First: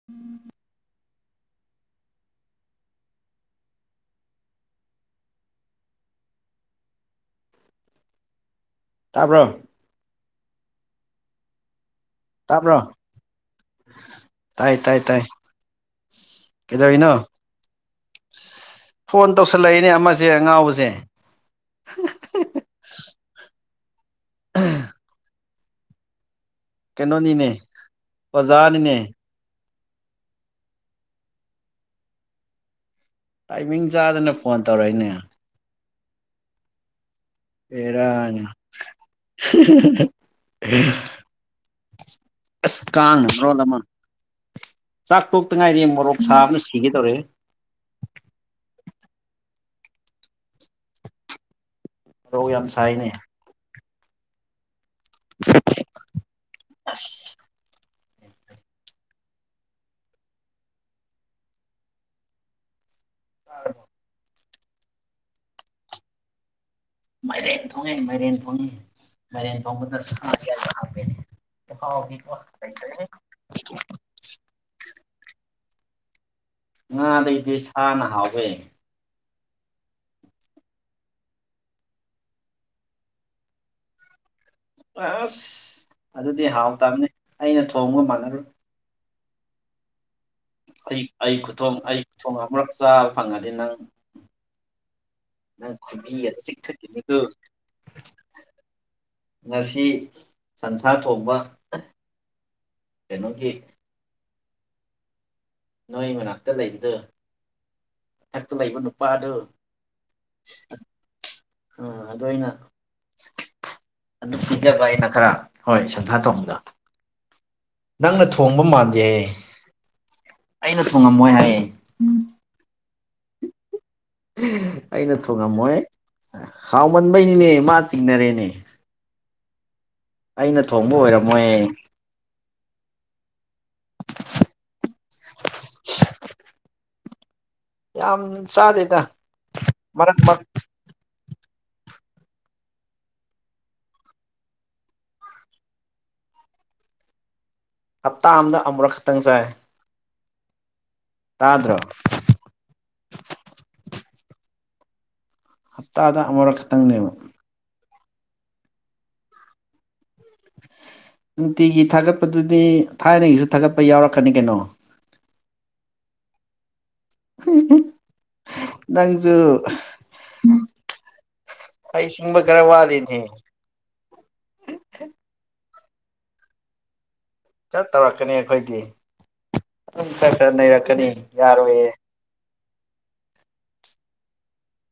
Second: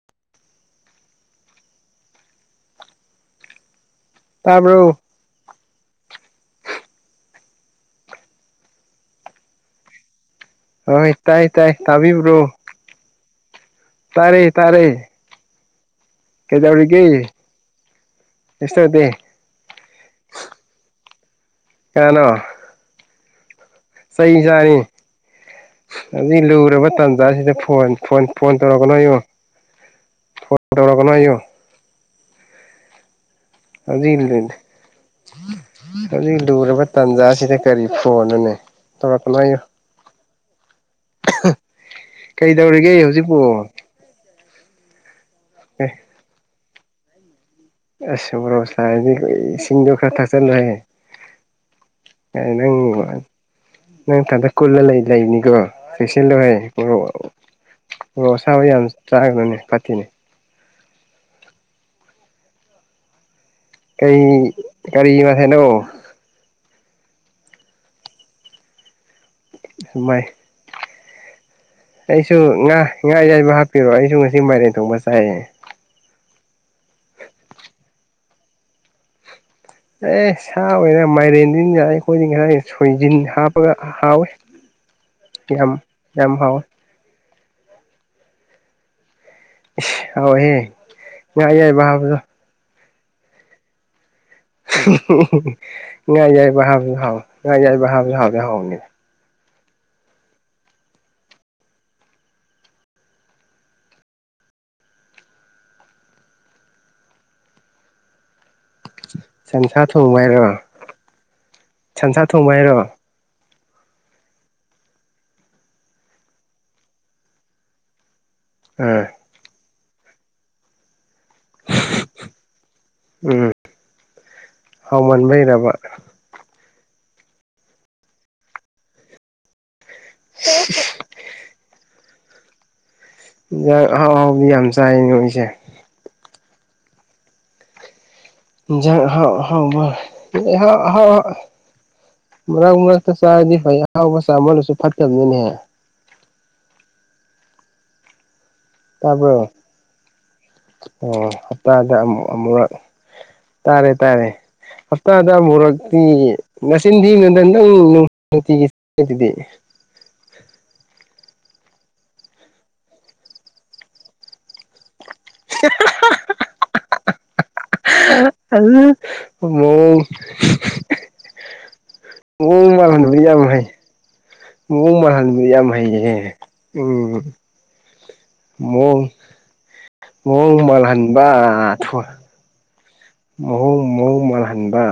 [inaudible] ꯇꯥꯕ꯭ꯔꯣ ꯇꯥꯕ꯭ꯔꯣ ꯍꯣꯏ ꯇꯥꯏ ꯇꯥꯏ ꯇꯥꯕꯤꯕ꯭ꯔꯣ ꯇꯥꯕ꯭ꯔꯣ ꯇꯥꯔꯦ ꯇꯥꯔꯦ ꯀꯩꯗꯧꯔꯤꯒꯦ ꯀꯗꯩꯅꫭ ꯁꯤꯁꯇꯔꯗꯤ ꯐꯣꯟ ꯇꯧꯁꯤꯜꯂꯛꯏꯅꯦ ꯑꯃꯁꯦ ꯑꯉꯥꯎꯕꯁꯦ ꯀꯅꯥꯅꯣ ꯆꯩ ꯆꯥꯅꯤ ꯍꯧꯖꯤꯛ ꯂꯨꯔꯕ ꯀꯩꯅꯣꯅꯤꯅꯦ ꯇꯥꯟꯖꯥꯁꯤꯗ ꯐꯣꯟ ꯐꯣꯟ ꯇꯧꯔꯛꯀꯅꯣ ꯑꯣꯖꯥꯅꯤꯅꯦ ꯍꯥꯏꯌꯣ ꯐꯣꯟ ꯇꯧꯔꯛꯀꯅꯣ ꯍꯥꯌꫭ ꯇꯥꯏꯃꯤꯡ ꯆꯥꯗꯅ ꯐꯣꯟ ꯇꯧꯔꯛꯏꯅꯦ ꯑꯗꯨ ꯂꯨꯔꯔꯕ ꯇꯥꯥꯟꯖꯥ ꯁꯤꯗ ꯀꯔꯤ ꯕꯦꯔꯥꯅꯤ ꯐꫭꯟꯅꫭꯅꯦ ꯇꯧꯔꯛꯀꯅꫭꯌꯨ ꯑꯁ ꯀꯩꯗꯧꯔꯤꯒꯦ ꯀꯥꯡꯅ ꯍꯧꯖꯤꯛꯄꯣ ꯃꯔꯣꯜ ꯑꯃ ꯆꯥꯛ ꯇꯣꯛꯇ ꯉꯥꯏꯔꯤꯌꯦ ꯃꯣꯔꯣꯛ ꯁꯥꯕꯅ ꯁꯤꯒꯦ ꯇꯧꯔꯦꯍꯦ ꯑꯁ ꯃꫭꯔꫭꯛ ꯁꯥꯔꯗꯤ ꯏꯁꯤꯡꯗꯣ ꯈꯔ ꯊꯥꯛꯆꯜꯂꫭꯍꯦ ꯃꯣꯔꯣꯛ ꯀꯩꯅꫭ ꯌꯥꯝ ꯁꯥꯏꯅꯦ ꯅꯪꯕꫭ ꯅꯪ ꯅꯊꯟꯗ ꯀꯨꯜꯂ ꯂꯩ ꯂꯩꯕꯅꯤꯀꯣ ꯆꯦꯛꯁꯤꯟ ꯂꯣ ꯍꯦ ꯃꯔꯨ ꯑꯁ ꯃꫭꯔꯥꯛ ꯑꯁꯥꯥꯕ ꯌꯥꯝ ꯆꯥꯒꯅꯨꯅꯦ ꯐꯥꯠꯇꯤꯅꯦ [inaudible] ꯀꯔꯤ ꯀꯥꯔꯤ ꯃꯥꯍꯩꯅꯣ ꯃꯥꯏꯔꯦꯟ ꯊꯣꯡꯉꯦ ꯃꯥꯏꯔꯦꯟ ꯊꯣꯡꯉꯦ ꯃꯥꯏꯔꯦꯟ ꯊꫭꯡꯕꯗ ꯁꯥ ꯃꯥꯏ ꯑꯌꯥꯏꯕ ꯍꯥꯞꯄꯦꯅꯦ ꯃꯍꯥꯎꯗꯤ ꯑꯩꯁꯨ ꯑꫭ ꯉꯥ ꯂꯩꯇ꯭ꯔꯦꯍꯦ ꯉꯥ ꯑꯌꯥꯏꯕ ꯍꯥꯞꯄꯤꯔꯣ ꯑꯩꯁꯨ ꯉꯁꯤ ꯃꯥꯏꯔꯦꯟ ꯊꯣꯡꯕ ꯆꯥꯏꯌꯦ ꯉꯥꯗꯒꯤꯗꯤ ꯁꯥꯅ ꯍꯥꯎꯋꯦ ꯑꯦ ꯁꯥ ꯑꯣꯏꯔ ꯃꯥꯏꯔꯦꯟ [unintelligible] ꯑꯩꯈꯣꯏꯗꯤ ꯉꯔꯥꯡ ꯁꯣꯏꯖꯤꯟ ꯍꯥꯞꯄꯒ ꯍꯥꯎꯋꯤ ꯑꯁ ꯑꯗꯨꯗꯤ ꯍꯥꯎꯋꯦ ꯍꯥꯎꯇꯕꯅꯤ ꯑꯩꯅ ꯊꯣꯡꯕ ꯃꯥꯟꯅꯔꯨ ꯏꯁ ꯍꯥꯎꯏꯍꯦ ꯉꯥ ꯑꯌꯥꯏꯕ ꯍꯥꯞꯄꯗꯨ ꯃꯣꯔꯛ ꯆꯥꯕ ꯐꯪꯉꯗꯤ ꯅꯪ ꯅꯪ ꯉꯥ ꯈꯨꯕꯤꯒꯗ ꯑꯌꯥꯏꯕ ꯍꯥꯞꯄꯁꯨ ꯆꯤꯛꯊꯠꯈꯤꯅꯤꯀꯣ ꯍꯥꯎꯋꯤ ꯉꯥ ꯑꯌꯥꯏꯕ ꯍꯥꯞꯄꯁꯨ ꯍꯥꯎꯗꯤ ꯍꯥꯎꯕꯅꯤ ꯉꯁꯤ ꯁꯟꯁꯥ ꯊꯣꯡꯕ ꯀꯩꯅꯣꯒꯤ ꯅꯣꯏ ꯃꯅꯥꯛꯇ ꯂꯩꯕꯗꯨ [unintelligible] ꯂꯩꯕ ꯅꯨꯄꯥꯗꯨ ꯁꯟꯁꯥ ꯊꯣꯡꯕ ꯍꯥꯏꯔꯣ ꯑ ꯑꯗꯨ ꯁꯟꯁꯥ ꯑꯩꯅ ꯊꯣꯡꯕ ꯍꯥꯏꯔꯣ ꯑꯗꯨ ꯄꯤꯖꯕ ꯑꯩꯅ ꯈꯔ ꯍꯣꯏ ꯁꯟꯁꯥ ꯊꯣꯡꯕꯗꯣ ꯅꯪꯅ ꯊꯣꯡꯕ ꯃꯥꯟꯗꯦ ꯑꯥ ꯍꯥꯏꯌꯦ ꯑꯩꯅ ꯊꯣꯡꯉꯝꯃꯣꯏ ꯍꯥꯏꯌꯦ ꯎꯝ ꯎꯝ ꯑꯩꯅ ꯍꯥꯎꯃꯟꯕꯩꯔꯕ ꯊꯣꯡꯉꯝꯃꯣꯏ ꯍꯥꯎꯃꯟꯕꯩꯅꯤꯅꯦ ꯃꯥ ꯆꯤꯡꯅꯔꯦꯅꯦ ꯑꯩꯅ ꯊꯣꯡꯕ ꯑꯣꯏꯔꯝꯃꯣꯏ ꯏꯟꯖꯥꯡ ꯑꯍꯥꯎ ꯑꯍꯥꯎꯕꯗꯤ ꯌꯥꯝ ꯆꯥꯏ ꯅꯣꯏꯁꯦ ꯌꯥꯝ ꯆꯥꯗꯦꯗ ꯏꯟꯖꯥꯡ ꯑꯍꯥꯎ ꯑꯍꯥꯎꯕ ꯃꯔꯛ ꯃꯔꯛ [unintelligible] ꯑꯍꯥꯎ ꯑ ꯃꯔꯛ ꯃꯔꯛꯇ ꯆꯥꯔꯗꯤ ꯐꯩꯌꯦ ꯑꯍꯥꯎꯕ ꯆꯥꯃꯜꯂꯁꯨ ꯐꯠꯇꯕꯅꯤꯅꯦ ꯍꯞꯇꯥ ꯑꯃꯗ ꯑꯃꯨꯔꯛ ꯈꯛꯇꯪ ꯆꯥꯏ ꯇꯥꯕ꯭ꯔꯣ ꯑꯣ ꯇꯥꯗ꯭ꯔꯣ ꯍꯞꯇꯥꯗ ꯑꯃꯨꯛ ꯑꯃꯨꯨꯔꯛ ꯇꯥꯔꯦ ꯇꯥꯔꯦ ꯍꯞꯇꯥꯗ ꯑꯃꯨꯔꯛꯇꯤ ꯍꯞꯇꯥꯗ ꯑꯃꯨꯔꯛ ꯅꯆꯤꯟ ꯈꯛꯇꯪꯅꯦꯕ ꯊꯤꯅꯨꯗ ꯅꯪ ꯅꯨꯡꯇꯤꯒꯤ [unintelligible] ꯗꯤ ꯅꯨꯡꯇꯤꯒꯤ ꯊꯥꯒꯠꯄꯗꯨꯗꯤ ꯊꯥꯏꯅꯒꯤꯖꯨ ꯊꯥꯒꯠꯄ ꯌꯥꯎꯔꯛꯀꯅꯤ ꯀꯩꯅꯣ [unintelligible] [unintelligible] ꯅꯪꯁꯨ [unintelligible] ꯑꯩ ꯁꯤꯡꯕ ꯈꯔ ꯋꯥꯠꯂꯤꯅꯦ [unintelligible] ꯌꯥꯝ ꯍꯩ ꯃꯑꯣꯡ ꯃꯥꯟꯍꯟꯕ ꯌꯥꯝ ꯍꯩꯌꯦ [unintelligible] ꯈꯔ ꯇꯧꯔꯛꯀꯅꯤ ꯑꯩꯈꯣꯏꯗꯤ ꯑꯗꯨꯝ ꯈꯔ ꯈꯔ ꯃꯑꯣꯡ ꯅꯩꯔꯛꯀꯅꯤ ꯃꯥꯜꯍꯟꯕ ꯌꯥꯔꯣꯏꯌꯦ [unintelligible] ꯃꯑꯣꯡ ꯃꯑꯣꯡ ꯃꯥꯜꯍꯟꯕ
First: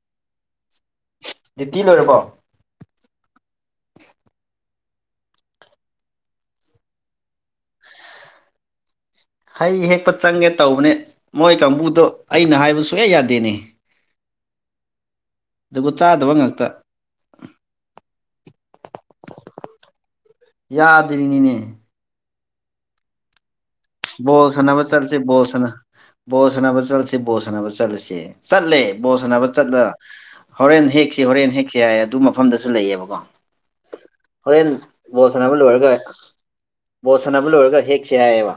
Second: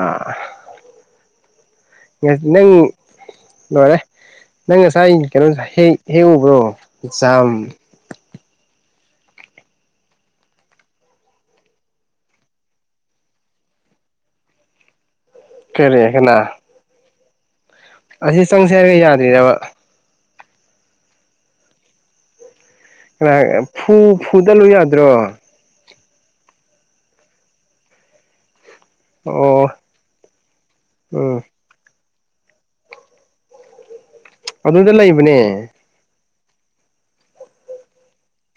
ꯗꯤꯇꯤ ꯂꯣꯏꯔꯕꯣ ꯅꯪ ꯂꯣꯏꯔꯦ ꯅꯪ ꯉꯁꯥꯏ ꯀꯩꯅꯣ ꯍꯩ ꯍꯦꯛꯎꯕ꯭ꯔꯣ ꯖꯥꯝ ꯍꯩ ꯍꯦꯛꯄ ꯆꯪꯒꯦ ꯇꯧꯕꯅꯦ ꯃꯣꯏ ꯀꯥꯡꯕꯨꯗꯣ ꯑꯩꯅ ꯍꯥꯏꯕ ꯁꯨꯡꯌꯥ ꯌꯥꯗꯦꯅꯦ ꯖꯨꯒꯣꯠ ꯀꯔꯤ ꯆꯥꯗꯕ ꯀꯅꯥ ꯉꯥꯛꯇ ꯑꯁꯤ ꯆꯪꯁꯦ ꯍꯥꯏꯔꯒ ꯌꯥꯗ꯭ꯔꯤꯔꯕ ꯌꯥꯗ꯭ꯔꯤꯅꯤꯅꯦ [unintelligible] ꯐꯨ ꯕꯣꯜ ꯐꯨꯗꯠꯂꯨ ꯁꯥꯟꯅꯕ ꯌꯥꯗ꯭ꯔꯣ [unintelligible] ꯕꯣꯜ ꯁꯥꯟꯅꯕ ꯆꯠꯂꯁꯤ ꯕꯣꯜ ꯁꯥꯟꯅꯕ ꯆꯠꯂꯁꯤ ꯆꯠꯂꯦ ꯕꯣꯜ ꯁꯥꯟꯅꯕ ꯑꯣ ꯆꯠꯂ ꯍꯣꯔꯦꯟ ꯍꯦꯛꯁꯤ ꯎꯝ ꯍꯣꯔꯦꯟ ꯍꯦꯛꯁꯤ ꯍꯥꯏ ꯑꯗꯨꯃꯛ ꯃꯐꯝꯗꯁꯨ ꯂꯩꯌꯦꯕꯀꯣ ꯍꯣꯔꯦꯟ ꯑꯗꯨꯗ ꯕꯣꯜ ꯁꯥꯟꯅꯕ ꯂꯩꯕꯅꯦ ꯂꯣꯏꯔꯒ ꯕꯣꯜ ꯁꯥꯟꯅꯕ ꯂꯣꯏꯔꯒ ꯍꯦꯛꯁꯦ ꯍꯥꯏꯌꯦꯕ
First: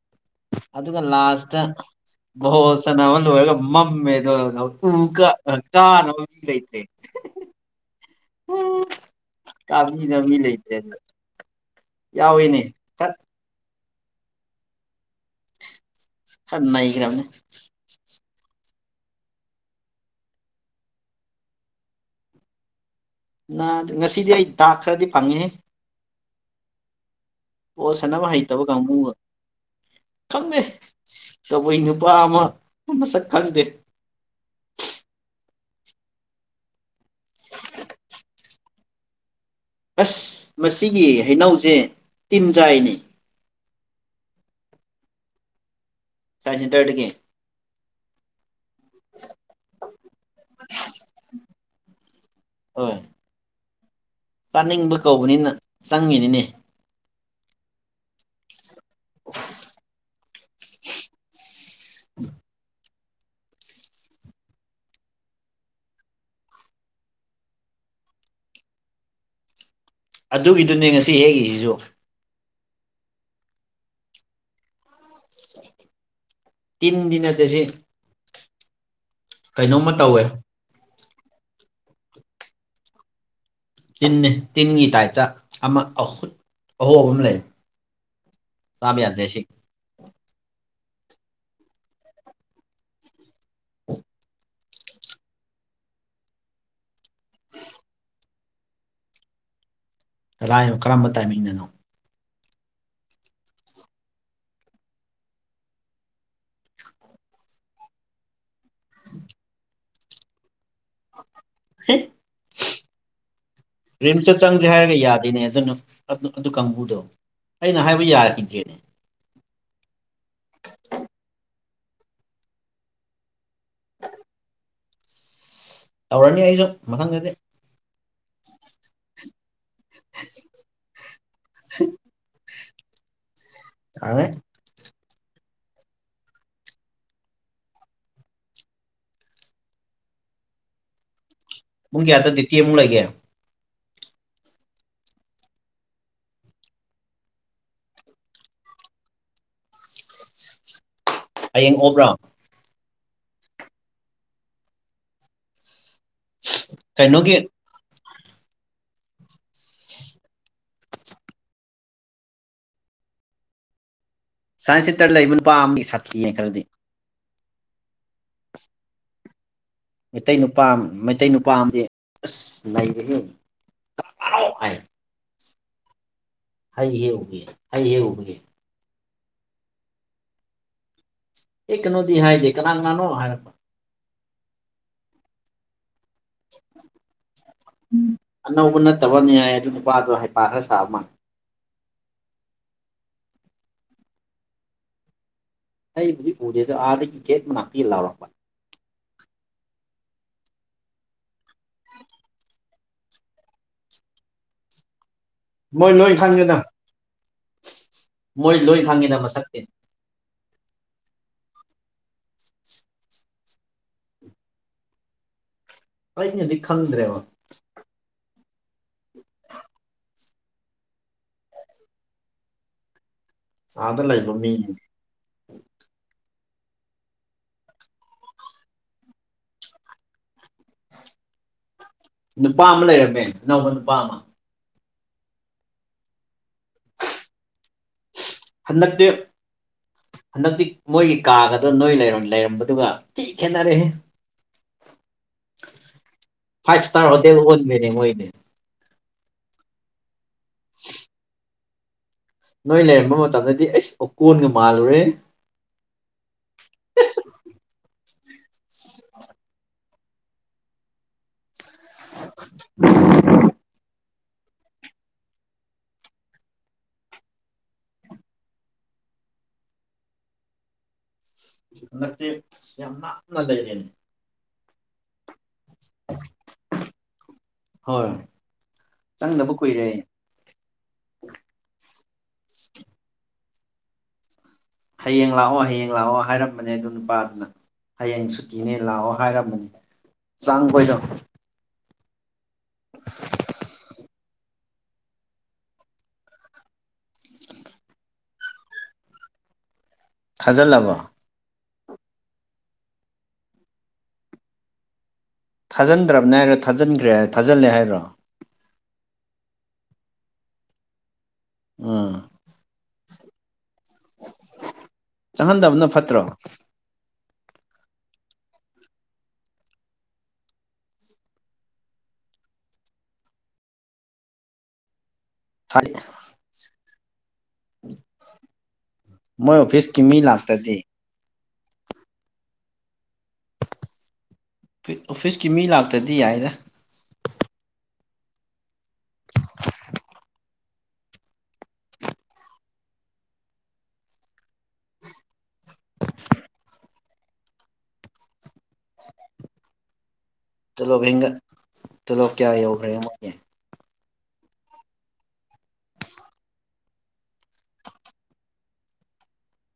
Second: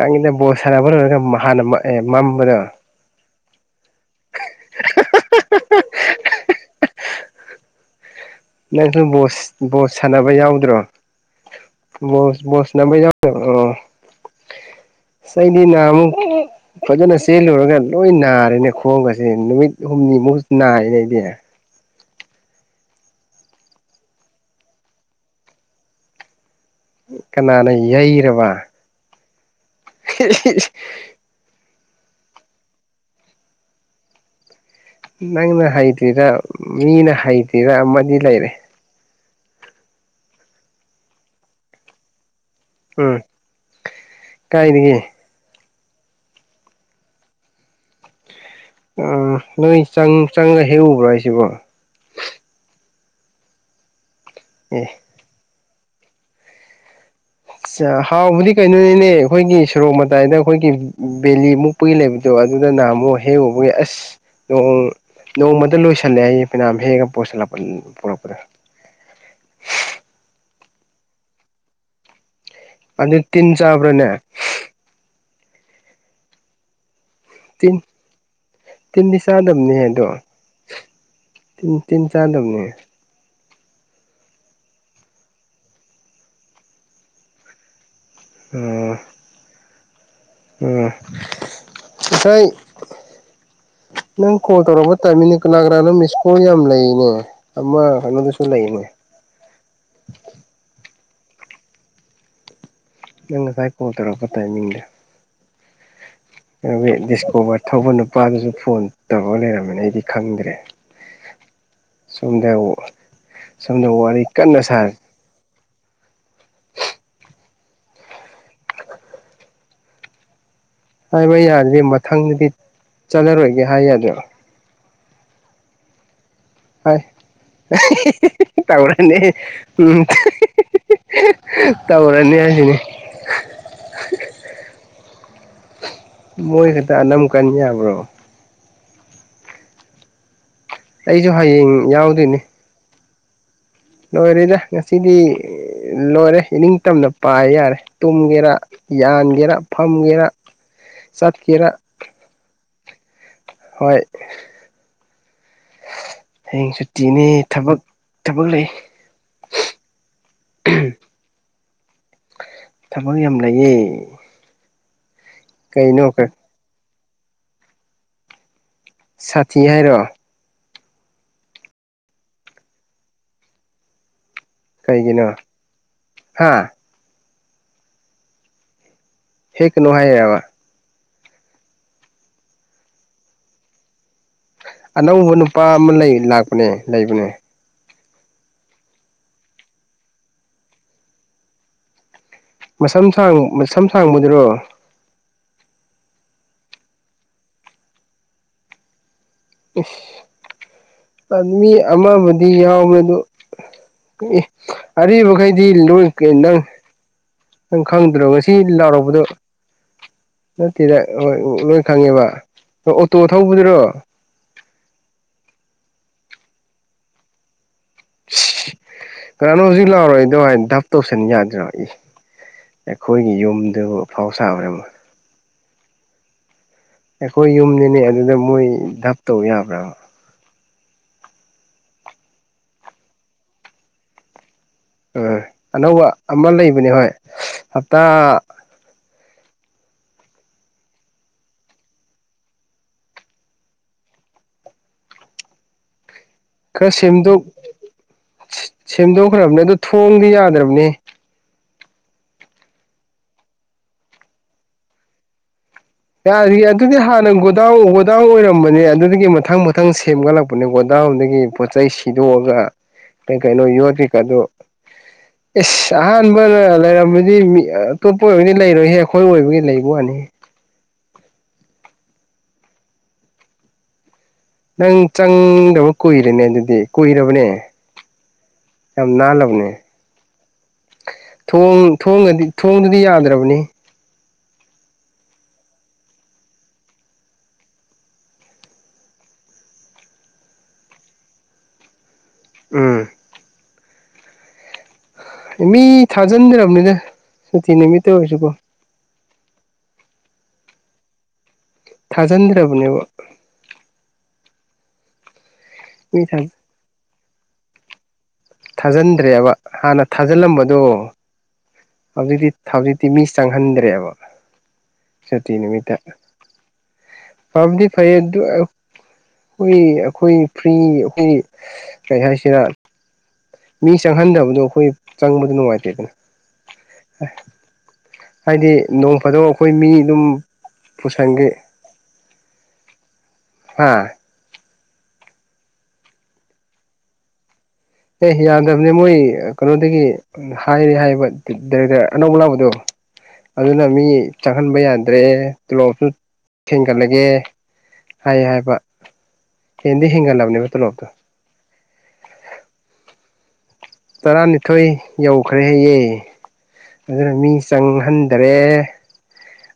ꯈꯪꯉꯤꯗ ꯕꯣꯜ ꯁꯥꯟꯅꯕ ꯑꯗꯨꯒ ꯂꯣꯏꯔꯒ ꯂꯥꯁꯇ ꯍꯥꯟꯅ [unintelligible] ꯃꯝꯕꯗꯣ ꯕꯣꯜ ꯁꯥꯟꯅꯕ ꯂꯣꯏꯔꯒ ꯃꯝꯃꯦꯗꯣ [unintelligible] ꯎ ꯀꯥ ꯀꯥꯅꯕ ꯃꯤ ꯂꯩꯇꯦ ꯅꯪꯖꯨ ꯕꯣꯁ ꯕꯣꯁ ꯀꯥꯕꯤꯅꯕ ꯁꯥꯟꯅꯕ ꯃꯤ ꯂꯩꯇ꯭ꯔꯦ ꯌꯥꯎꯗ꯭ꯔꯣ ꯑꯗꯨ ꯕꯣꯁ ꯌꯥꯎꯋꯤꯅꯦ ꯕꯣꯁ ꯁꯥꯅꯕ ꯈꯔ ꯌꯥꯎꯗꯕ꯭ꯔꯣ ꯁꯩꯗꯤꯅ ꯑꯃꯨꯛ ꯈꯔ ꯐꯖꯅ ꯅꯩꯈ꯭ꯔꯕꯅꯦ ꯆꯦꯂꯨꯔꯒ ꯂꯣꯏ ꯅꯥꯔꯦꯅꯦ ꯈꯣꯡꯒꯁꯦ ꯅꯨꯃꯤꯠ ꯍꯨꯝꯅꯤꯃꯨꯛ ꯅꯥꯔꯦꯅꯦ ꯑꯩꯗꯤ ꯅꯥ ꯉꯁꯤꯗꯤ ꯑꯩ ꯗꯥꯛ ꯈꯔꯗꯤ ꯐꯪꯉꯦꯍꯦ ꯀꯅꯥ ꯕꯣꯜ ꯁꯥꯟꯅꯕ ꯍꯩꯇꯕ ꯀꯥꯡꯕꯨꯒ ꯈꯪꯗꯦ ꯀꯕꯨꯏ ꯅꯨꯄꯥ ꯑꯃ ꯃꯁꯛ ꯈꯪꯗꯦ ꯅꯪꯅ ꯍꯩꯇ꯭ꯔꯤꯔꯥ ꯃꯤꯅ ꯍꯩꯇ꯭ꯔꯤꯔꯥ ꯑꯃꯗꯤ ꯂꯩꯔꯦ ꯑꯁ ꯃꯁꯤꯒꯤ ꯍꯩꯅꯧꯖꯦ ꯇꯤꯟꯆꯥꯏꯅꯦ ꯎꯝ ꯀꯥꯏꯅꯤꯒꯦ ꯁꯥꯏꯟꯁ ꯁꯦꯟꯇꯔꯗꯒꯤ ꯎꯝ ꯅꯣꯏ ꯆꯪ ꯆꯪꯉꯒꯥ ꯍꯦꯛꯎꯕ꯭ꯔꯥ ꯍꯥꯏꯁꯤꯕꯣ ꯍꯣꯏ ꯑꯦ ꯆꯥꯅꯤꯡꯕ ꯀꯧꯕꯅꯤꯅ ꯆꯪꯉꯤꯅꯤꯅꯦ ꯑꯁ ꯍꯥꯎꯕꯗꯤ ꯀꯩꯅꯣꯅꯤꯅꯦ ꯑꯩꯈꯣꯏꯒꯤ ꯁꯣꯔꯣꯛ ꯃꯛ ꯇꯥꯏꯗ ꯑꯈꯣꯏꯒꯤ ꯕꯦꯂꯤ ꯃꯨꯛꯄꯒꯤ ꯂꯩꯕꯗꯣ ꯑꯗꯨꯗ ꯅꯍꯃꯨꯛ ꯍꯦꯛꯎꯕꯒꯤ ꯑꯁ ꯅꯣꯡ ꯅꯣꯡꯃꯗ ꯂꯣꯏꯁꯜꯂꯦ ꯍꯥꯏꯅꯤ ꯐꯩꯅꯥꯝ ꯍꯦꯛꯑꯒ ꯄꯣꯁꯜꯂꯛꯄ ꯄꯣꯔꯛꯄꯗ ꯑꯗꯨꯒꯤꯗꯨꯅꯦ ꯉꯁꯤ ꯍꯦꯛꯏꯖꯤꯖꯨ ꯑꯗꯨ ꯇꯤꯟ ꯆꯥꯕ꯭ꯔꯅꯦ ꯇꯤꯟꯗꯤ ꯅꯠꯇꯦ ꯁꯤ ꯇꯤꯟ ꯇꯤꯟꯗꯤ ꯆꯥꯗꯕꯅꯦꯍꯦ ꯀꯩꯅꯣꯝꯃ ꯑꯗꯣ ꯇꯧꯋꯦ ꯇꯤꯟ ꯇꯤꯟ ꯆꯥꯗꯕꯅꯦ ꯇꯤꯟꯅꯦ ꯇꯤꯟꯒꯤ ꯇꯥꯏꯞꯇ ꯑꯃ ꯑꯍꯨꯠ ꯑꯍꯣꯕ ꯑꯝ ꯂꯩ ꯆꯥꯕ ꯌꯥꯗ꯭ꯔꯦ ꯁꯤ ꯎꯝ ꯉꯁꯥꯏ ꯅꯪ ꯀꯣꯜ ꯇꯧꯔꯛꯄ ꯇꯥꯏꯃꯤꯅꯤ ꯀꯅꯥꯥ ꯀꯅꯥꯅꯣ ꯃꯤꯁꯀꯣꯜ ꯌꯥꯝ ꯂꯩꯅꯦ ꯑꯃ ꯀꯩꯅꯣꯗꯨꯁꯨ ꯂꯩꯅꯦ ꯇꯂꯥꯏꯅꯣ ꯀꯔꯝꯕ ꯇꯥꯏꯃꯤꯡꯗꯅꯣ ꯅꯪ ꯉꯁꯥꯏ ꯀꯣꯜ ꯇꯧꯔꯛꯄ ꯇꯥꯏꯃꯤꯡꯗ ꯀꯩꯅꯣꯒꯤ ꯗꯤꯁꯀꯣꯕꯔ ꯊꯧꯕ ꯅꯨꯄꯥꯗꯨꯁꯨ ꯐꯣꯟ ꯇꯧꯔꯒ ꯂꯩꯔꯝꯃꯦꯅꯦ ꯑꯩꯗꯤ ꯈꯪꯗ꯭ꯔꯦ ꯁꯣꯝꯗ ꯋꯨ ꯁꯣꯝꯗ ꯋꯥꯔꯤ ꯀꯟꯅ ꯁꯥꯔꯤ [unintelligible] ꯑꯗꯨ ꯑꯗꯨ ꯀꯥꯡꯕꯨꯗꯣ ꯑꯩꯅ ꯍꯥꯏꯕ ꯌꯥꯈꯤꯗ꯭ꯔꯦꯅꯦ ꯍꯥꯏꯕ ꯌꯥꯗ꯭ꯔꯦ ꯃꯊꯪꯗꯗꯤ ꯆꯠꯂꯔꯣꯏꯒꯦ ꯍꯥꯏ ꯌꯥꯗ꯭ꯔꯣ ꯇꯧꯔꯅꯤ ꯑꯩꯖꯨ ꯍꯥꯏ ꯃꯊꯪꯗꯗꯤ ꯇꯧꯔꯅꯤ ꯎꯝ ꯇꯧꯔꯅꯤ ꯍꯥꯏꯁꯤꯅꯤ ꯇꯧꯔꯅꯤ ꯃꯣꯏ ꯈꯛꯇ ꯑꯅꯝ ꯀꯟ ꯌꯥꯕ꯭ꯔꯣ ꯑꯩꯖꯨ ꯍꯌꯦꯡ ꯄꯨꯡ ꯀꯌꯥꯗ ꯌꯥꯎꯗꯣꯏꯅꯤ ꯗꯤꯛꯇꯦ ꯑꯃꯨꯛ ꯂꯩꯒꯦ ꯂꯣꯏꯔꯦꯗ ꯉꯁꯤꯗꯤ ꯂꯣꯏꯔꯦ ꯏꯅꯤꯡꯇꯝꯅ ꯄꯥꯏ ꯌꯥꯔꯦ ꯇꯨꯝꯒꯦꯔꯥ ꯌꯥꯟꯒꯦꯔꯥ ꯐꯝꯒꯦꯔꯥ [inaudible] ꯆꯠꯀꯦꯔꯥ ꯍꯌꯦꯡ ꯑꯣꯞꯔꯣ ꯍꯣꯏ ꯍꯌꯦꯡ ꯁꯨꯇꯤꯅꯦ ꯀꯩꯅꯣꯒꯤ ꯊꯕꯛ ꯊꯕꯛ ꯂꯩ ꯊꯕꯛ ꯌꯥꯝ ꯂꯩꯌꯦ ꯁꯥꯏꯟꯁ ꯁꯤꯇꯔ ꯂꯩꯕ ꯅꯨꯄꯥ ꯑꯃꯒꯤ ꯀꯩꯅꯣ ꯁꯥꯇꯤ ꯀ ꯍꯥꯏꯅ ꯈꯔꯗꯤ ꯁꯥꯊꯤ ꯍꯥꯏꯔꯣ ꯃꯩꯇꯩ ꯅꯨꯄꯥ ꯃꯩꯇꯩ ꯅꯨꯄꯥ ꯑꯝ ꯑꯁ [unintelligible] ꯍꯥꯏ ꯀꯩꯔꯤꯒꯤꯅꯣ ꯍꯥ ꯑꯩ ꯍꯦꯛ ꯎꯕꯒꯦ ꯑꯩ ꯍꯦꯛ ꯎꯕꯒꯦ ꯍꯦꯛꯒꯅꯨ ꯍꯥꯏꯔꯕ ꯍꯦꯛꯀꯅꯣꯗꯤ ꯍꯥꯏꯗꯦ ꯀꯅꯥ ꯀꯅꯥꯅꯣ ꯍꯥꯏꯔꯛꯄ ꯑꯅꯧꯕ ꯅꯨꯄꯥ ꯑꯃ ꯂꯩ ꯂꯥꯛꯄꯅꯦ ꯂꯩꯕꯅꯦ ꯎꯝ ꯑꯅꯧꯕ ꯅꯠꯇꯕꯅꯤ ꯍꯥꯏ ꯑꯗꯨ ꯅꯨꯄꯥꯗꯣ ꯍꯩꯄꯥ ꯈꯔ ꯁꯥꯕ ꯃꯥꯂꯦ ꯃꯁꯝ ꯁꯥꯡ ꯃꯁꯝ ꯁꯥꯡꯕꯗꯨꯔꯣ ꯑꯩ ꯍꯧꯖꯤꯛ ꯎꯗꯦꯗꯣ ꯑꯥꯗꯒꯤ ꯒꯦꯠ ꯃꯅꯥꯛꯇ ꯂꯥꯎꯔꯛꯄ ꯎ [unintelligible] ꯃꯤ ꯑꯃꯕꯨꯗꯤ ꯌꯥꯎꯕꯦ ꯑꯗꯨ ꯑꯔꯤꯕꯈꯩ ꯗꯤ ꯃꯣꯏ ꯂꯣꯏ ꯀ ꯈꯪꯉꯦꯗ ꯅꯪ ꯅꯪ ꯈꯪꯗ꯭ꯔꯣ ꯉꯁꯤ ꯃꯣꯏ ꯂꯣꯏ ꯈꯪꯉꯤꯗ ꯂꯥꯎꯔꯕꯗꯣ ꯃꯁꯛꯇꯤ ꯅꯠꯇꯦꯗ ꯍꯣꯏ ꯂꯣꯏ ꯈꯪꯉꯦꯕ ꯑꯣꯇꯣ ꯊꯧꯕꯗꯨꯔꯣ ꯑꯩꯩꯅꯗꯤ ꯈꯟꯗ꯭ꯔꯦꯕ ꯀꯅꯥꯅꯣ ꯍꯧꯖꯤꯛ ꯂꯥꯎꯔꯤꯗꯣ ꯍꯥꯏꯅ ꯇꯧꯁꯟ ꯌꯥꯗ꯭ꯔꯣ ꯏ ꯑꯩꯈꯣꯏꯒꯤ ꯌꯨꯝꯗꯕꯨ ꯑꯥꯗ ꯑꯐꯥꯎ ꯂꯩꯕ ꯃꯤꯅꯤ ꯁꯥꯕ꯭ꯔꯕ ꯑꯩꯈꯣꯏ ꯌꯨꯝꯅꯤꯅꯦ ꯑꯗꯨꯗ ꯃꯣꯏ ꯙꯞ ꯇꯧ ꯌꯥꯕ꯭ꯔꯕ ꯅꯨꯄꯥ ꯑꯃ ꯂꯩꯔꯝꯃꯦ ꯑꯅꯧꯕ ꯅꯨꯄꯥ ꯑꯃ ꯎꯝ ꯑꯅꯧꯕ ꯑꯃ ꯂꯩꯕꯅꯦ ꯍꯣꯏ ꯍꯞꯇꯥ ꯍꯟꯗꯛꯇꯦ ꯍꯟꯗꯛꯇꯤ ꯃꯣꯏꯒꯤ ꯀꯥꯒꯗꯣ ꯅꯣꯏꯅ ꯂꯩꯔꯝꯕꯗꯨꯒ ꯊꯤ ꯈꯦꯠꯅꯔꯦꯍꯦ ꯐꯚ ꯈꯔ ꯁꯇꯥꯔ ꯍꯣꯇꯦꯜ ꯁꯦꯝꯗꯣꯛ ꯑꯣꯟꯒ꯭ꯔꯦꯅꯦ ꯃꯣꯢꯗꯤ ꯁꯦꯝꯗꯣꯛꯈ꯭ꯔꯕꯅꯦ ꯑꯗꯣ ꯊꯣꯡꯗꯤ ꯌꯥꯗ꯭ꯔꯕꯅꯤ ꯅꯣꯏ ꯂꯩꯔꯝꯕ ꯃꯇꯝꯗꯗꯤ ꯑꯩꯁ ꯑꯣꯀꯣꯟꯒ ꯃꯥꯜꯂꯨꯔꯦ ꯌꯥꯔꯦ ꯑꯗꯨꯗꯤ ꯍꯥꯟꯅ ꯒꯣꯗꯥꯎ꯭ꯟ ꯒꯣꯗꯥꯎ꯭ꯟ ꯑꯣꯏꯔꯝꯕꯅꯦ ꯑꯗꯨꯗꯒꯤ ꯃꯊꯪ ꯃꯊꯪ ꯁꯦꯝꯒꯠꯂꯛꯄꯅꯦ ꯒꯣꯗꯥꯎ꯭ꯟꯗꯒꯤ ꯄꯣꯠꯆꯩꯩ ꯁꯤꯗꯣꯛꯑꯒ ꯀꯩ ꯀꯩꯅꯣ ꯌꯣꯠ ꯀꯩꯀꯥꯗꯣ [inaudible] ꯏꯁ ꯑꯍꯥꯟꯕꯗ ꯂꯩꯔꯝꯕꯗꯤ ꯃꯤ ꯑꯇꯣꯞꯄ ꯑꯣꯏꯔꯒꯗꯤ ꯂꯩꯔꯣꯏꯍꯦ ꯑꯩꯈꯣꯏ ꯑꯣꯏꯕꯒꯤ ꯂꯩꯕ ꯋꯥꯅꯤꯍꯦ ꯅꯠꯇꯦ ꯏꯁ ꯌꯥꯝ ꯂꯛꯅ ꯂꯩꯅꯦ ꯅꯪ ꯆꯪꯗꯕ ꯀꯨꯏꯔꯦꯅꯦ ꯑꯗꯨꯗꯤ ꯀꯨꯏꯔꯕꯅꯦ ꯍꯣꯏ ꯌꯥꯝ ꯆꯪꯗꯕ ꯅꯥꯜꯂꯕꯅꯦ ꯀꯨꯏꯔꯦ ꯊꯣꯡ ꯊꯣꯡꯒꯗꯤ ꯊꯣꯡꯗꯨꯗꯤ ꯌꯥꯗ꯭ꯔꯕꯅꯤꯍꯦ ꯍꯌꯦꯡ ꯂꯥꯛꯑꯣ ꯍꯌꯦꯡ ꯂꯥꯛꯑꯣ ꯍꯥꯏꯔꯝꯕꯅꯦ ꯑꯗꯨ ꯅꯨꯄꯥꯗꯨꯅ ꯍꯌꯦꯡ ꯁꯨꯇꯤꯅꯦ ꯂꯥꯛꯑꯣ ꯍꯥꯏꯔꯝꯕꯅꯦ ꯆꯥꯡꯕꯗꯣ ꯎꯝ ꯃꯤ ꯊꯥꯖꯤꯟꯗ꯭ꯔꯕꯅꯤꯗ ꯁꯨꯇꯤ ꯅꯨꯃꯤꯠꯇ ꯑꯣꯏꯔꯁꯨ ꯀꯣ ꯊꯥꯖꯜꯂꯕꯣ ꯊꯥꯖꯟꯗ꯭ꯔꯕꯅꯦꯕ ꯃꯤ ꯊꯥꯖꯟꯗ꯭ꯔꯕꯅꯦ ꯍꯥꯏꯔꯣ ꯊꯥꯖꯤꯟꯒ꯭ꯔꯦ ꯍꯥꯏ ꯊꯥꯖꯜꯂꯦ ꯍꯥꯏꯔꯣ ꯊꯥꯖꯟꯗ꯭ꯔꯦ ꯍꯥꯏꯕ ꯍꯥꯟꯅ ꯊꯥꯖꯜꯂꯝꯕꯗꯣ ꯎꯝ ꯍꯧꯖꯤꯛꯇꯤ ꯍꯧꯖꯤꯛꯇꯤ ꯃꯤ ꯆꯪꯍꯟꯗ꯭ꯔꯦꯕ ꯁꯨꯇꯤ ꯆꯪꯍꯟꯗꯕꯅ ꯅꯨꯃꯤꯠꯇ ꯐꯠꯇ꯭ꯔꯣ ꯐꯕꯗꯤ ꯐꯩꯌꯦ ꯑꯗꯨ ꯑꯣꯢꯔ ꯑꯩꯈꯣꯏ ꯑꯩꯈꯣꯏ ꯐ꯭ꯔꯤ ꯑꯩꯈꯣꯏꯒꯤ ꯀꯔꯤ ꯍꯥꯏꯁꯤꯔꯥ ꯃꯤ ꯆꯪꯍꯟꯗꯕꯗꯣ ꯑꯈꯣꯏ ꯆꯪꯕꯗꯨ ꯅꯨꯡꯉꯥꯏꯇꯦꯗꯅ ꯑꯥꯏ ꯍꯥꯏꯗꯤ ꯅꯣꯡ ꯐꯥꯗꯣꯛ ꯃꯣꯏ ꯑꯈꯣꯏ ꯃꯤ ꯑꯣꯐꯤꯁꯀꯤ ꯑꯗꯨꯝ ꯂꯥꯛꯇ꯭ꯔꯗꯤ ꯄꯨꯁꯟꯒꯤ ꯍꯥ ꯑꯣꯐꯤꯁꯀꯤ ꯃꯤ ꯂꯥꯛꯇꯗꯤ ꯌꯥꯏꯗ ꯑꯦ ꯌꯥꯗꯕꯅꯦ ꯃꯣꯏ ꯀꯩꯅꯣꯗꯒꯤ ꯍꯥꯏꯔꯦ ꯍꯥꯏꯕ ꯗꯥꯏꯔꯦꯛꯇ꯭ꯔ ꯑꯅꯧꯕ ꯂꯥꯛꯕꯗꯣ ꯑꯗꯨꯅ ꯃꯤ ꯆꯪꯍꯟꯕ ꯌꯥꯗ꯭ꯔꯦ ꯇꯣꯂꯣꯞꯁꯨ ꯊꯦꯡꯒꯠꯂꯒꯦ ꯍꯥꯏ ꯍꯥꯏꯕ ꯍꯦꯟꯗꯤ ꯍꯦꯟꯒꯠꯂꯕꯅꯦꯕ ꯇꯣꯂꯣꯞꯇꯣ ꯇꯣꯂꯣꯞ ꯍꯦꯟꯒꯠ ꯇꯣꯂꯣꯞ ꯀꯌꯥ ꯌꯧꯈ꯭ꯔꯦ ꯃꯣꯏꯒꯤ ꯇꯔꯥꯅꯤꯊꯣꯏ ꯌꯧꯈ꯭ꯔꯦ ꯍꯩꯌꯦ ꯑꯗꯨꯅ ꯃꯤ ꯆꯪꯍꯟꯗ꯭ꯔꯦ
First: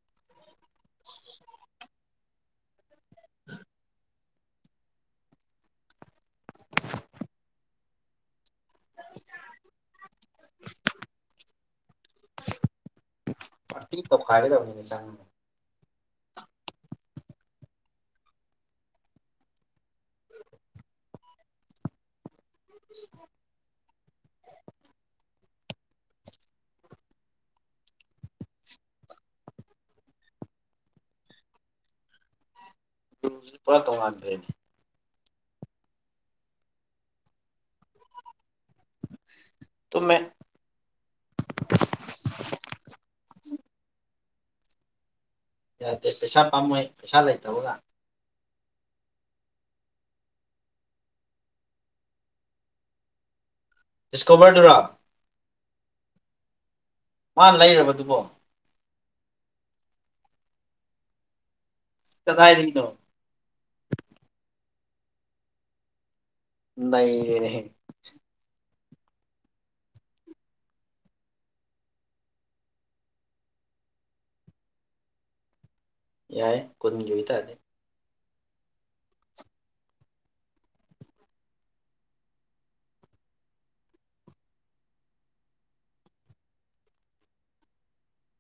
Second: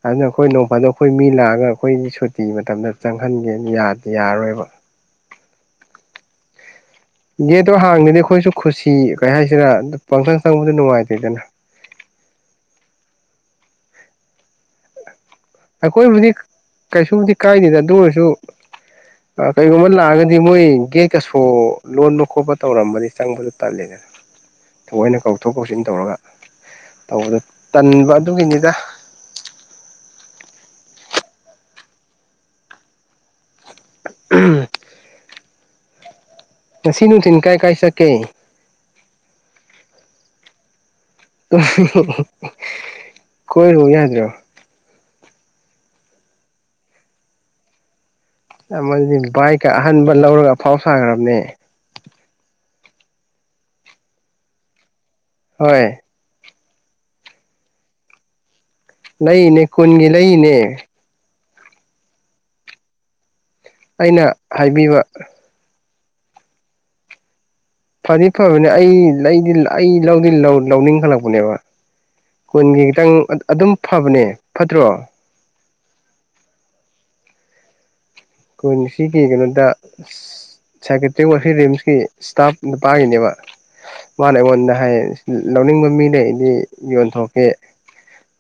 ꯑꯗꯨꯅ ꯑꯈꯣꯏ ꯅꯣꯡ ꯐꯥꯗꯣꯛ ꯑꯩꯈꯣꯏ ꯃꯤ ꯂꯥꯛꯑꯒ ꯑꯩꯈꯣꯏꯒꯤ ꯁꯨꯇꯤ ꯃꯇꯝꯗ ꯆꯪꯍꯟꯒꯦꯅ ꯌꯥꯠ ꯌꯥꯔꯔꯣꯏꯕ ꯒꯦꯠꯇꯣ ꯍꯥꯡꯉꯗꯤ ꯑꯩꯈꯣꯏꯁꯨ ꯈꯨꯁꯤ ꯀꯩ ꯍꯥꯏꯁꯤꯔꯥ ꯄꯪꯆꯟ ꯆꯪꯕꯗꯣ ꯅꯨꯡꯉꯥꯏꯇꯦꯗꯅ ꯄꯥꯔꯇꯤ ꯇꯧꯈꯥꯏꯒꯗꯕꯅꯤꯅꯦ ꯆꯪꯉꯒ ꯑꯈꯣꯏꯕꯨꯗꯤ ꯀꯩꯁꯨꯕꯨꯗꯤ ꯀꯥꯏꯗꯦꯗ ꯑꯗꯨ ꯑꯣꯏꯔꯁꯨ ꯑ ꯀꯩꯒꯨꯝꯕ ꯂꯥꯛꯑꯒꯗꯤ ꯃꯣꯏ ꯒꯦꯠꯀ ꯁꯣ ꯂꯣꯟꯕ ꯈꯣꯠꯄ ꯇꯧꯔꯝꯕꯗꯤ ꯆꯪꯕꯗꯣ ꯇꯜꯂꯦ [inaudible] ꯊꯑꯣꯏꯅ ꯀꯧꯊꯣꯛ ꯀꯧꯁꯤꯟ ꯇꯧꯔꯒ ꯇꯧꯕꯗ ꯇꯟꯕ ꯑꯗꯨꯒꯤꯅꯤꯗꯥ [unintelligible] ꯄꯨꯔꯥ ꯇꯣꯡꯉꯥꯟꯈ꯭ꯔꯦꯅꯦ ꯉꯁꯤ ꯅꯨꯡꯊꯤꯟ ꯀꯥꯏ ꯀꯥꯏ ꯆꯠꯀꯦ ꯇꯨꯝꯃꯦ ꯀꯣꯏꯔꯨ ꯌꯥꯗ꯭ꯔꯣ ꯌꯥꯗꯦ ꯄꯩꯁꯥ ꯄꯥꯝꯃꯨꯏ ꯄꯩꯁꯥ ꯂꯩꯇꯕꯒ ꯑꯃꯖꯤ ꯕꯥꯏꯛꯀ ꯑꯍꯟꯕ ꯂꯧꯔꯒ ꯑꯐꯥꯎ ꯁꯥꯈ꯭ꯔꯕꯅꯦ ꯗꯤꯁꯀꯣꯕ꯭ꯔꯗꯨꯔꯣ ꯍꯣꯏ ꯃꯥ ꯂꯩꯔꯕ ꯗꯨꯕꯣ ꯂꯩꯅꯦ ꯈꯨꯟꯒꯤ ꯂꯩꯔꯤꯅꯦ ꯀꯗꯥꯏꯗꯩꯅꯣ ꯑꯩꯅ ꯍꯥꯏꯕꯤꯕ ꯅꯩꯔꯦꯅꯦꯍꯦ ꯐꯗꯤ ꯐꯕꯅꯦ ꯑꯩ ꯂꯩꯗꯤ ꯑꯩ ꯂꯧꯗꯤ ꯂꯧꯅꯤꯡꯈꯜꯂꯛꯄꯅꯦꯕ ꯀꯨꯟꯒꯤ ꯈꯤꯇꯪ ꯑꯗꯨꯝ ꯐꯕꯅꯦ ꯐꯠꯇ꯭ꯔꯣ ꯌꯥꯏ ꯀꯨꯟꯒꯤ ꯑꯣꯏꯇꯥꯔꯗꯤ ꯀꯨꯟꯁꯤꯒꯤ ꯀꯩꯅꯣꯗ ꯑꯁ ꯁꯥꯏꯀꯦꯇꯔꯤꯛ ꯔꯤꯝꯁꯀꯤ ꯏꯁꯇꯥꯞ ꯅꯨꯄꯥꯒꯤꯅꯦꯕ ꯃꯥꯅ ꯑꯩꯉꯣꯟꯗ ꯍꯥꯏꯌꯦ ꯂꯧꯅꯤꯡꯕ ꯃꯤ ꯂꯩꯔꯗꯤ ꯌꯣꯟꯊꯣꯛꯀꯦ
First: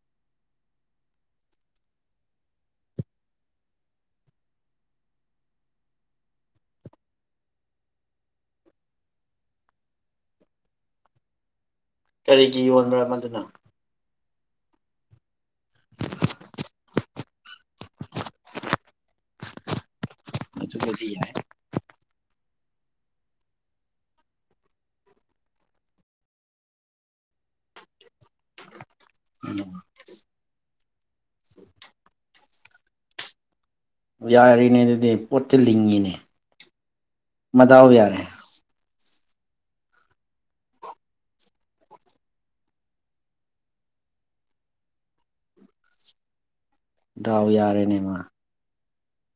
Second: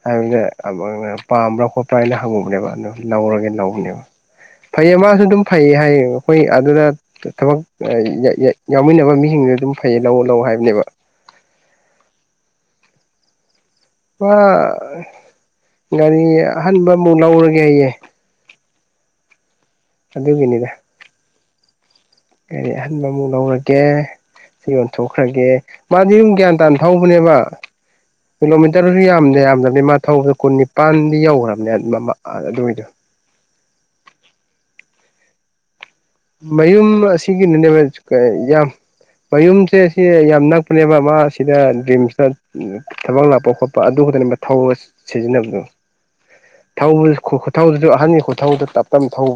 ꯍꯥꯏꯕꯗ ꯄꯥꯝꯕ꯭ꯔꯥ ꯈꯣꯠꯄ꯭ꯔꯥ ꯍꯥꯏꯅ ꯍꯪꯉꯨꯕꯅꯦꯕ ꯑꯗꯨ ꯂꯧꯔꯒꯦ ꯂꯧꯕꯅꯦꯕ ꯐꯩꯌꯦ ꯃꯥꯁꯨ ꯑꯗꯨꯝ ꯐꯩꯌꯦ ꯍꯥꯏꯌꯦ ꯑꯩꯈꯣꯏ ꯑꯗꯨꯗ ꯊꯕꯛ ꯌꯥꯎꯃꯤꯟꯅꯕ ꯃꯤꯁꯤꯡꯗꯨ ꯑꯗꯨꯝ ꯐꯩꯌꯦ ꯂꯧꯑꯣ ꯂꯧꯑꯣꯅ ꯍꯥꯏꯕꯅꯦꯕ ꯀꯔꯤꯒꯤ ꯌꯣꯟꯕ꯭ꯔ ꯃꯗꯨꯅꯥ ꯃꯥ ꯒꯥꯔꯤ ꯑꯍꯟꯕ ꯑꯃꯨꯛ ꯂꯧꯔꯒꯦꯌꯦ ꯑꯗꯨꯒꯤꯅꯤꯗ ꯃꯗꯨꯕꯨꯗꯤ ꯌꯥꯏ ꯒꯥꯔꯤ ꯑꯍꯟꯕꯃꯨꯛ ꯂꯧꯔꯒꯦ ꯁꯤ ꯌꯣꯟꯊꯣꯛꯈ꯭ꯔꯒꯦ ꯃꯥꯗꯤ ꯌꯨꯝ ꯒ꯭ꯌꯥꯟ ꯇꯥꯅ ꯊꯧꯕꯅꯦꯕ ꯀꯤꯂꯣꯃꯤꯇꯔ ꯌꯥꯝ ꯎꯝ ꯌꯥꯝꯗꯕꯅꯤ ꯃꯥ ꯊꯧꯕ ꯀꯨꯟꯅꯤ ꯄꯥꯟꯗꯤ ꯌꯧꯒ꯭ꯔꯕꯅꯦ ꯑꯗꯨꯋꯥꯏꯗꯣ ꯌꯥꯔꯦꯅꯦ ꯑꯗꯨꯗꯤ ꯄꯣꯠꯇꯤ ꯂꯤꯡꯉꯤꯅꯦ ꯃꯌꯨꯝ ꯑꯁꯤꯒꯤ ꯃꯗꯥꯎ ꯌꯥꯔꯦ [unintelligible] ꯌꯥꯝ ꯃꯌꯨꯝꯁꯦ ꯁꯤ ꯌꯥꯝ ꯅꯛꯄꯅꯦꯕ ꯃꯥ ꯁꯤꯗ ꯔꯤꯝꯁꯇ ꯊꯕꯛ ꯂꯥꯛꯄ ꯈꯣꯠꯄ ꯑꯗꯨ ꯈꯛꯇꯅꯦꯕ ꯊꯧꯕ ꯁꯤꯖꯤꯟꯅꯕꯗꯣ ꯊꯧꯕ ꯗꯥꯎ ꯈꯨꯊꯧꯗꯨꯁꯨ ꯌꯥꯔꯦꯅꯦ ꯃꯥ ꯑꯍꯟꯒꯤ ꯈꯨꯊꯧꯗꯨ ꯇꯞ ꯇꯞꯅ ꯊꯧ